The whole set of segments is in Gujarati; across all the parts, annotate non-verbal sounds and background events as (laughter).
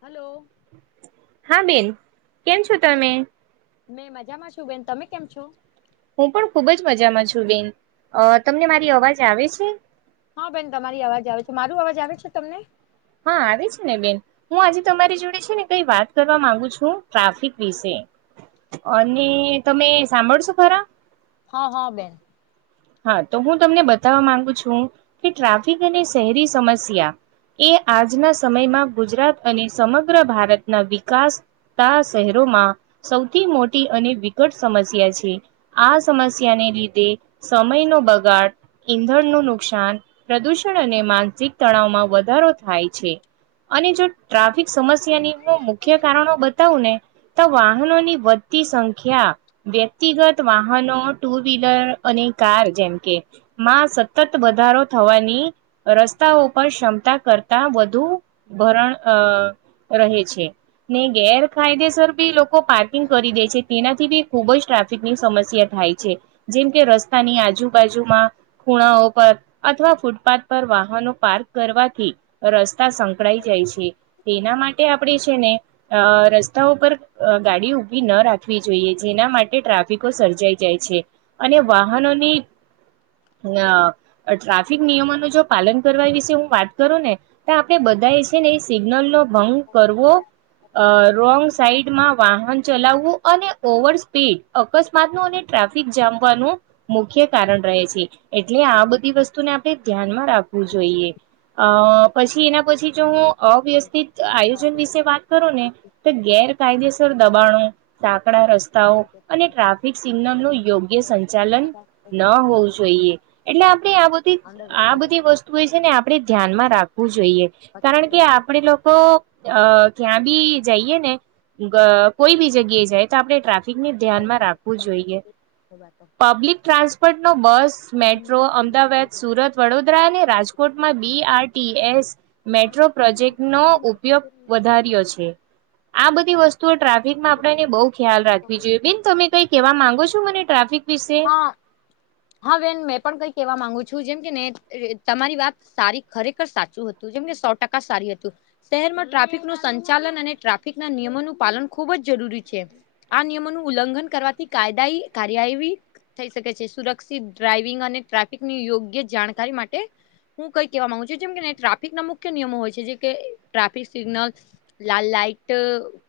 હલો! હા બેન કેમ છો તમે? મેં મજામાં છું બેન તમે કેમ છો? હું પણ ખુબ જ મજામાં છું બેન અ તમને મારી અવાજ આવે છે? હા બેન તમારી અવાજ આવે છે માર અવાજ આવે છે તમને? હા આવે છે ને બેન. હું આજે તમારી જોડે છે ને કઈ વાત કરવા માંગુ છું ટ્રાફિક વિશે. અને તમે સાંભળશો ખરા હા હા બેન. હા તો હું તમને બતાવવા માંગુ છું કે ટ્રાફિક અને શહેરી સમસ્યા એ આજના સમયમાં ગુજરાત અને સમગ્ર ભારતના વિકાસ શહેરોમાં સૌથી મોટી અને વિકટ સમસ્યા છે. આ સમસ્યાને લીધે સમયનો બગાડ ઈંધણનું નુકસાન પ્રદુષણ અને માનસિક તણાવમાં વધારો થાય છે. અને જો ટ્રાફિક સમસ્યાની ન મુખ્ય કારણો બતાવું ને તો વાહનોની વધતી સંખ્યા વ્યક્તિગત વાહનો ટુ વ્હીલર અને કાર જેમ કે માં સતત વધારો થવાની રસ્તાઓ પર ક્ષમતા કરતા વધુ ભરણ અ રહે છે ને ગેરકાયદેસર બી લોકો લોકો પાર્કિંગ કરી દે છે તેનાથી બી ખુબ જ ટ્રાફિક ની સમસ્યા થાય છે. જેમ કે રસ્તાની આજુબાજુમાં ખૂણાઓ પર અથવા ફૂટપાથ પર વાહનો પાર્ક કરવાથી રસ્તા સંક પકડાઈ જાય છે એના માટે આપણે છે ને ર તા ઉપર ગાડી ઉભી ન રાખવી જોઈએ જેના માટે ટ્રાફિકો સર્જાઈ જાય છે. અને વાહનોની અ ટ્રાફિક નિયમોનું જો પાલન કરવા વિશે હું વાત કરું ને આપડણે બધા છે ને એ સિગ્નલ નો ભંગ કરવો રોંગ સાઈડમાં વાહન ચલાવવું અને ઓવર સ્પીડ અકસ્માત નું અને ટ્રાફિક જામ ન મુખ્ય કારણ રહે છે. એટલે આ બધી વસ્તુને આપણે ધ્યાનમાં રાખવું જોઈએ. અ પછી એના પછી જો હું અવ્યવસ્થિત આયોજન વિશે વાત કરું ને તો ગેર કાયદેસર દબાણો સાકડા રસ્તાઓ અને ટ્રાફિક સિગ્નલ નો યોગ સંચાલન ન હોવું જોઈએ એટલે આપણે આ બધી અંદર આ બધી વસ્તુ એ છે ને આપણેે ધ્યાનમાં રાખવું જોઈએ. પચાસ કારણ કે આપડ લોકો અ ક્યાં બી જઈએ ને કોઈ બી જગ્યાએ જાય તો આપણે ટ્રાફિકને ધ્યાનમાં રાખવું જોઈએ. હવા તો. પબ્લિક ટ્રાન્સપોર્ટનો બસ મેટ્રો અમદાવાદ સુરત વડોદરા અને રાજકોટમાં B R T S metro project નો ઉપયોગ વધાર્યો છે. આ બધી વસ્તુઓ ટ્રાફિકમાં આપને બહુ ખ્યાલ રાખવી જોઈએ. બેન તમે કઈ કેહેવા માંગો છો મને ટ્રાફિક વિશ શે. હા. હા બેન મેં પણ કઈ કેહેવા માંગુ છું જેમ કે ને તમારી વાત સારી ખરેખર સાચું હ તું જેમને સો ટકા સારી હતું. શહેરમાં ટ્રાફિક નું સંચાલન અને ટ્રાફિક ના નિયમોનું પાલન ખુબ જ જરૂરી છે. આ નિયમોનું ઉલ્લંઘન કરવાથી કાયદા કાર્યવી થઈ શકે છે. સુરક્ષિત ડ્રાઈવિંગ અને ટ્રાફિકની યોગ્ય જાણકારી માટે હું કઈ કહેવા માંગુ છું જેમ કે ટ્રાફિક ના મુખ્ય નિયમો હોય છે જે કે ટ્રાફિક સિગ્નલ લાલ લાઈટ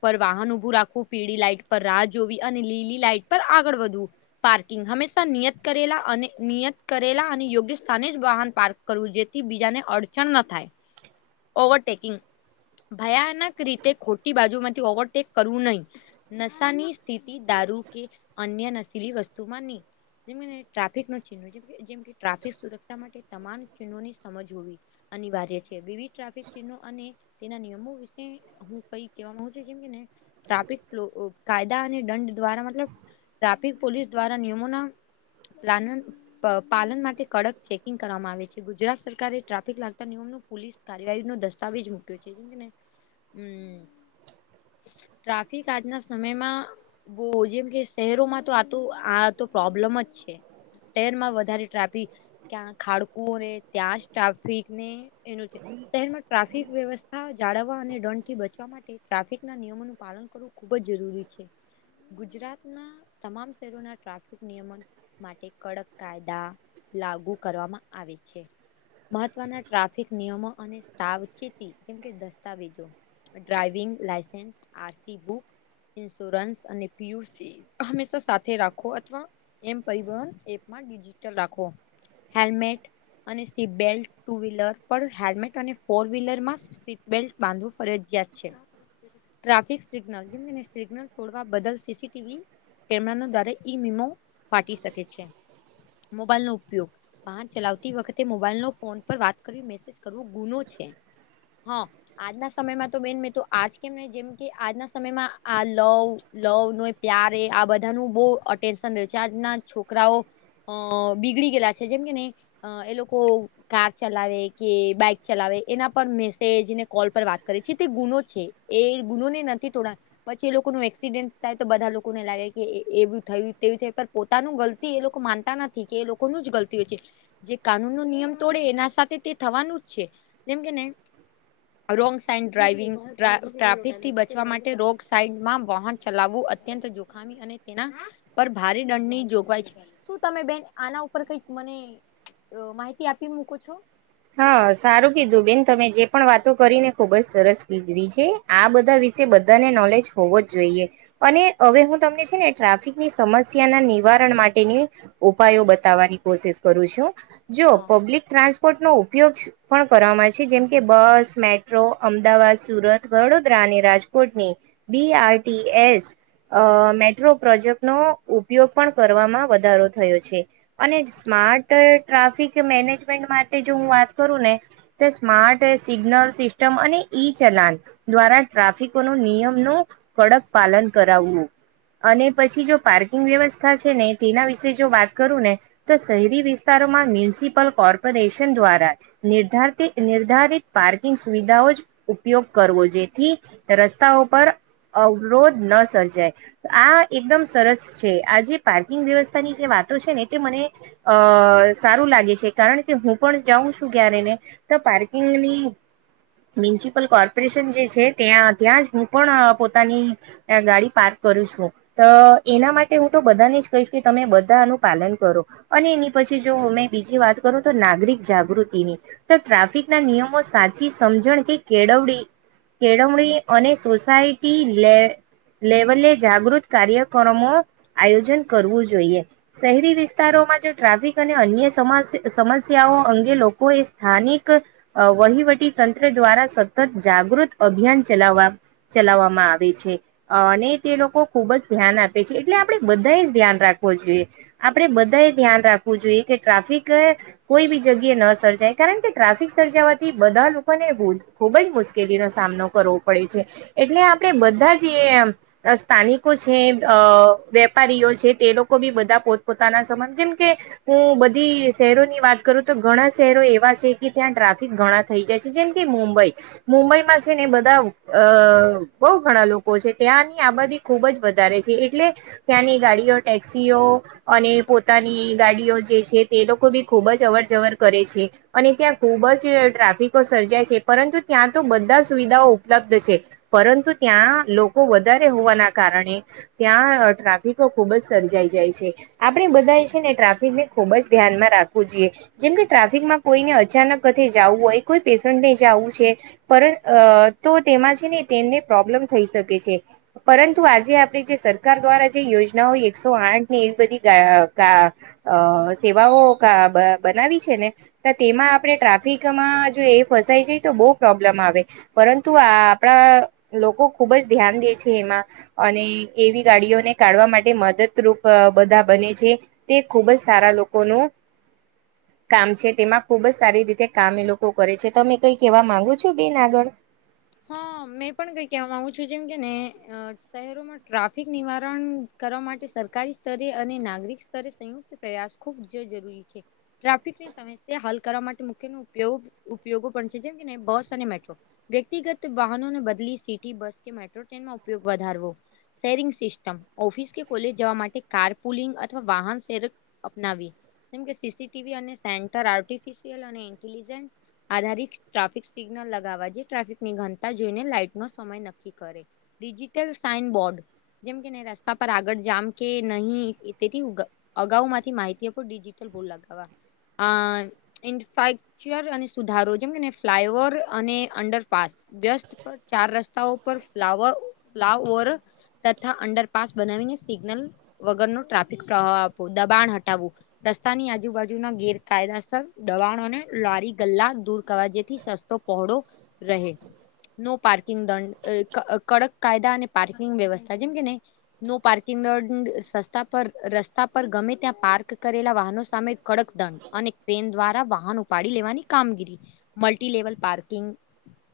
પર વાહન ઉભું રાખવું, પીળી લાઈટ પર રાહ જોવી અને લીલી લાઈટ પર આગળ વધવું. પાર્કિંગ હંમેશા નિયત કરેલા અને નિયત કરેલા અને યોગ્ય સ્થાને જ વાહન પાર્ક કરવું જેથી બીજાને અડચણ ન થાય. ઓવરટેકિંગ, ભયાનક રીતે ખોટી બાજુ માંથી ઓવરટેક કરવું નહી. નશાની સ્થિતિ દારૂ કે અન્ય નશીલી વસ્તુમાંની એમને ટ્રાફિક નો ચિન્હવ છે. જેમ કે ટ્રાફિક સુરક્ષા માટે તમામ ચિહ્નોની સમજ હોવી અનિવાર્ય છે. વિવિધ ટ્રાફિક સિનો અને તેના નિયમો વિશે હું કઈ કહેવા ગુ છું જેમ કેને ટ્રાફિક કાયદા અને દંડ દ્વારા મતલબ ટ્રાફિક પોલીસ દ્વારા નિયમોના લાન પ પાલન માટે કડક ચેકિંગ કરવામાં આવે છે ગુજરાત સરકારે ટ્રાફિક લાગતા નિયમનું પોલીસ કાર્યવાહી નો દસ્તાવેજ મૂક્યો છે જેમ કેને, હમ્મ. ટ્રાફિક આજના સમયમાં બવ જેમ કે શહેરોમાં તો આ તો આ તો પ્રોબ્લેમ જ છે. હેર માં વધારે ટ્રાફિક ત્યાં ખાડકું ને ત્યાં જ ટ્રાફિકને એનું છે. શહેરમાં ટ્રાફિક વ્યવસ્થા જાળવવા અને દંડ થી બચવા માટે ટ્રાફિક ના નિયમોનું પાલન કરવું. ખુબ જ જરૂરી છે. ગુજરાતના તમામ શહેરોના ટ્રાફિક નિયમન માટે કડક કાયદા લાગુ કરવામાં આવે છે. મહત્વના ટ્રાફિક નિયમો અને સાવચેતી જેમ કે દસ્તાવેજો driving licence, R C book insurance અને પી યુ સી હંમેશા સાથે રાખો અથવા એમ પરિવહન એપમાં ડિજિટલ રાખો. હેલ્મેટ અને સીટબલ્ટ, ટુ વ્હીલર પણ હેલ્મેટ અને ફોર વ્હીલર માં સીટ બેલ્ટ બાંધવું ફરજિયાત છે. ટ્રાફિક સિગ્નલ જેમ કે સિગ્નલ થોડવા બદલ સી સી ટી વી કેમ ન દારે ઈ મીમો ફાટી શકે છે. મોબાઈલ નો ઉપયોગ વાહન ચલાવતી વખતે મોબાઈલ નો ફોન પર વાત કર્યું મે કરવું ગુનું છે. હા. આજના સમયમાં તો બેન મેં તો આજ કેમ જેમ કે આજના સમયમાં આ લવ લવ ને પ્યાર એ આ બધાનું બવ અટેન્શન રહ છે આજના છોકરાઓ અ બીગડી ગયેલા છે. જેમ કે ને એ લોકો કાર ચલાવે કે બાઈક ચલાવે એના પર મેસેજ ને કોલ પર વાત કરે છે તે ગુનો છે. એ ગુનો ને નથી તોડા પછી એ લોકોનું એક્સિડેન્ટ થાય તો બધા લોકોને લાગે કે એવું થયું તેવું થયુ પણ પોતાનું ગલતી એ લોકો માનતા નથી કે એ લોકોનું જ ગલતી હોય છે. જે કાનૂન ન નિયમ તોડે એના સાથે તે થવાનું જ છે જેમ કે ને. રોંગ સાઈડ ડ્રાઈવિંગ ટ્રાફિક થી બચવા માટે રોંગ સાઈડમાં વાહન. ચલાવવું અત્યંત જોખમી અને તેના પર ભારે દંડની જોગવાઈ છે. શું તમે બેન આના ઉપર કઈક મને માહિતી આપી મૂકો છો. હા સારું કીધું બેન તમે જે પણ વાતો કરીને ખુબ જ સરસ કીધીી છે. આ બધા વિશે બધાને નોલેજ હોવો, જ જોઈએ અને હવે હું તમને છેને. ટ્રાફિકની સમસ્યાના નિવારણ માટેની ઉપાયો બતાવવાની કોશિશ કરું છું જો હા. પબ્લિક ટ્રાન્સપોર્ટ નો ઉપયોગ પણ કરવામાં છે. જેમ કે બસ મેટ્રો અમદાવાદ સુરત વડોદરા અને રાજકોટની બી આર ટી એસ અ મેટ્રો પ્રોજેક્ટનો ઉપયોગ પણ કરવામાં વધારો થયો છે. અને સ્માર્ટ ટ્રાફિક મેનેજમેન્ટ માટે જો હું વાત કરું ને સ્માર્ટ સિગ્નલ સિસ્ટમ અને ઈ ચલાન દ્વારા ટ્રાફિકો ન નિયમ નું કડક પાલન કરાવવુ અને પછી જો પાર્કિંગ વ્યવસ્થા છેને. તેના વિશે જો વાત કરું ને તો શહેરી વિસ્તારોમાં મ્યુનિસિપલ કોર્પોરેશન દ્વારા નિર્ધારિત પાર્કિંગ સુવિધાઓ જ ઉપયોગ કરવો જેથી રસ્તાઓ પર અવરોધ ન સર્જાય આ એકદમ સરસ છે આ જે પાર્કિંગ વ્યવસ્થાની જે વાતો છેને, તે મને અ સારું લાગેછે. કારણ કે હું પણ જાઉં છું ક્યારે ને તો પાર્કિંગ ની મ્યુનિસિપલ કોર્પોરેશન જે છે. ત્યાં ત્યાં જ હું પણ પોતાની ત્યાં ગાડી પાર્ક કરી છુ. તો એના માટે હુ, તો બધાને જ કહીશ કે તમે બધાનું પાલન કરો અને એની પછી જો મેમે બીજી વાત કરું તો નાગરિક જાગૃતિની તો ટ્રાફિક ના નિયમો સાચી સમજણ કે કેળવડી કેળવણી અને સોસાયટી લે લેવલે જાગૃત કાર્યક્રમો આયોજન કરવું, જોઈએ શહેરી વિસ્તારોમાં જો ટ્રાફિક અને અન્ય સમસ્યાઓ અંગે લોકો, એ સ્થાનિક વહીવટી તંત્ર દ્વારા સતત જાગૃત અભિયાન ચલાવવા ચલાવવામાં આવે છે. અને તે લોકો ખુબ જ ધ્યાન આપે છે. એટલે આપણે બધા જ ધ્યાન રાખવો જોઈએ આપડે બધા એ ધ્યાન રાખવું જોઈએ કે ટ્રાફિક કોઈ બી જગ્યા ન સર્જાય કારણ કે ટ્રાફિક સર્જાવાથી બધા લોકોને ખુબ જ, મુશ્કેલીનોો સામનો કરો પડ છે એટલે આપણે બધા જ સ્થાનિકો છે. વેપારીઓ છે. તે લોકો બી બધા પોતપોતાના સમાંધ જેમ કે હું બધી શહેરોની વાત કરું તો ઘણા શહેરો એવા છે કે ત્યાં ટ્રાફિક ઘણા થઈ જાય છે. જેમ કે મુંબઈ મુંબઈમાં છે ને બધા અ બહુ ઘણા લોકો છે ત્યાંની આબાદી ખુબ જ વધારે છે. એટલે ત્યાંની ગાડીઓ ટેક્સીઓ અને પોતાની ગાડીઓ જે છે. તે લોકો બી ખુબ જ જવર જવર કરે છે. અને ત્યાં ખુબ જ ટ્રાફિકો સર્જાય છે પરંતુ ત્યાં તો બધા સુવિધાઓ ઉપલબ્ધ છે. પરંતુ ત્યાં લોકો વધારે હોવાના, કારણે ત્યાં ટ્રાફિકો ખુબ જ સર્જાઈ જાય છે. આપડ બધા છે ને ટ્રાફિક ને ખુબ જ ધ્યાનમાં રાખવું જોઈએ જેમકે ટ્રાફિકમાં કોઈને અચાનક હથે જવું હોય કોઈ પેશન્ટને જું છે. પર અ તો તેમાં છેને. તેમને પ્રોબ્લેમ થઈ શકે છે. પરંતુ આજે આપણી જે સર સરકાર દ્વારા જે યોજનાઓ એકસો આઠ ની એવી બધી અ સેવાઓ બનાવી છેને. તો તેમાં આપણે ટ્રાફિકમાં જો એ ફસાય જાય તો બહુ પ્રોબ્લેમ આવે પરંતુ આ આપણા લોકો ખુબ જ ધ્યાન દે છે. એમાં અને એવી ગાડીઓને કાઢવા માટે મદદરૂપ બધા બને છે. તે ખુબ જ સારા લોકોનો કામ છે તેમાં ખુબ જ સારી રીતે કામ એ લોકો કરે છે તમે કઈ કેહેવા માંગુ છો બેન આગળ હા મેં પણ કઈ કહેવા માગુ છું જેમ કે ને શહેરોમાં ટ્રાફિક નિવારણ કરવા માટે સરકારી સ્તરે અને નાગરિક સ્તરે સંયુક્ત પ્રયાસ ખૂબ જ જરૂરી છે ટ્રાફિકની સમસ્યા હલ કરવા માટે મુખ્યયો ઉપયોગો પણ છે જેમ કેને બસ અને મેટ્રો વ્યક્તિગત વાહનોને બદલી સિટી બસ કે મેટ્રો ટ્રેનમાં ઉપયોગ વધારવો શેરિંગ સિસ્ટમ ઓફિસ કે કોલેજ જવા માટે કાર પુલિંગ અથવા વાહન શેર અપનાવી જેમકે સી સી ટીવી અને સેન્ટર આર્ટફિશયલ અને ઇન્ટલજ આધારિત ટ્રાફિક સિગ્નલ લગાવા જે ટ્રાફિક નિ ઘનતા જોઈને લાઈટ નો સમય નક્કી કરે ડિજિટલ સાઈન બોર્ડ જેમ કે નહી રસ્તા પર આગળ જામ કે નહીં તેથી ઉગ અગાઉ માંથી માહિતીઓ પર ડિજિટલ બોલ લગાવા અ ઇન્ફ્રાસ્ટક્ચર અને સુધારો જેમ કેને ફ્લાય ઓવર અને અંડર પાસ વ્યસ્ત પર ચાર રસ્તાઓ પર ફ્લાવર ફલાવર તથા અંડરપાસ બનાવીને સિગ્નલ વગર નો ટ્રાફિક પ્રવા આપવો દબાણ હટાવવું રસ્તાની આજુબાજુના ગેરકાયદાસર દબાણોને લારી ગલ્લા દૂર કરવા જેથી સસ્ તો પહોળો રહે નો પાર્કિંગ દંડ કડક કાયદા અને પાર્કિંગ વ્યવસ્થા જેમ કે ને નો પાર્કિંગ દંડ સસ્તા પર રસ્તા પર ગમે ત્યાં પાર્ક કરેલા વાહનો સામે કડક દંડ અને ટ્રેન દ્વારા વાહન ઉપાડી લેવાની કામગીરી મલ્ટી લેવલ પાર્કિંગ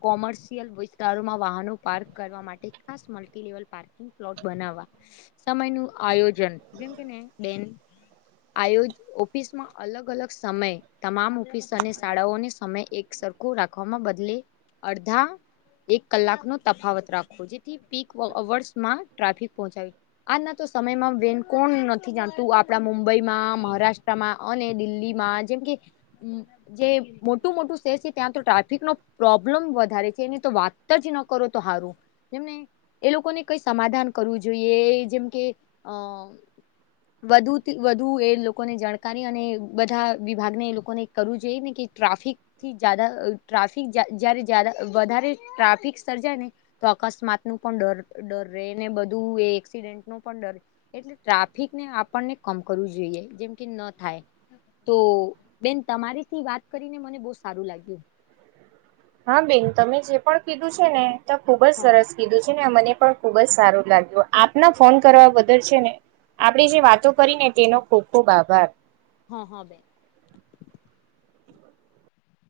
કોમર્શિયલ વિસ્તારોમાં વાહનો પાર્ક કરવા માટે ખાસ મલ્ટીલેવલ પાર્ક પ્લોટ બનાવા સમય નું આયોજન જેમ કે ને બેન આયોજ ઓફિસમાં અલગ અલગ સમય તમામ ઓફિસ અને શાળાઓને સમય એક સરખો રાખવાવામાં બદલે અડધા એક કલાક નો તફાવત રાખો જેથી પીકવર્સમાં ટ્રાફિક પહોંચાવી આજના તો સમયમાં વેન કોણ નથી જાણતું આપડા મુંબઈમાં મહારાષ્ટ્રામાં અને દિલ્હીમાં જેમ કે જે મોટું મોટું શહેર છે ત્યાં તો ટ્રાફિક ન પ્રો્ બ્લમ વધારે છે એને તો વાત જ ન કરો તો સારું જેમને એ લોકોને કઈ સમાધાન કરવું જોઈએ જેમ કે અ હ (inaudible) (unintelligible) વધુ થી વધુ એ લોકોને જાણકારી અને બધા વિભાગને એ લોકોને કરવું જોઈએ ને કે ટ્રાફિક થી જદા ટ્રાફિક જારે વધારે ટ્રાફિક સર્જાય ને તો અકસ્માત નું પણ ડર ડર રહે ને બધું એ એક્સિડેન્ટ ન પણ ડર એટલે ટ્રાફિક ને આપણને કમ કરવું જોઈએ જેમ કે ન થાય તો બેન તમારીથી વાત કરીને મને બહુ સારું લાગ્યું હા બેન તમે જે પણ કીધું છે ને ત ખુબ જ હા સરસ કીધું છે ને મને પણ ખુબ જ સારું લાગ્યું આપના ફોન કરવા બદલ છે ને આપડી જે વાતો કરી ને તેનો ખુબ ખુબ આભાર હા હા બેન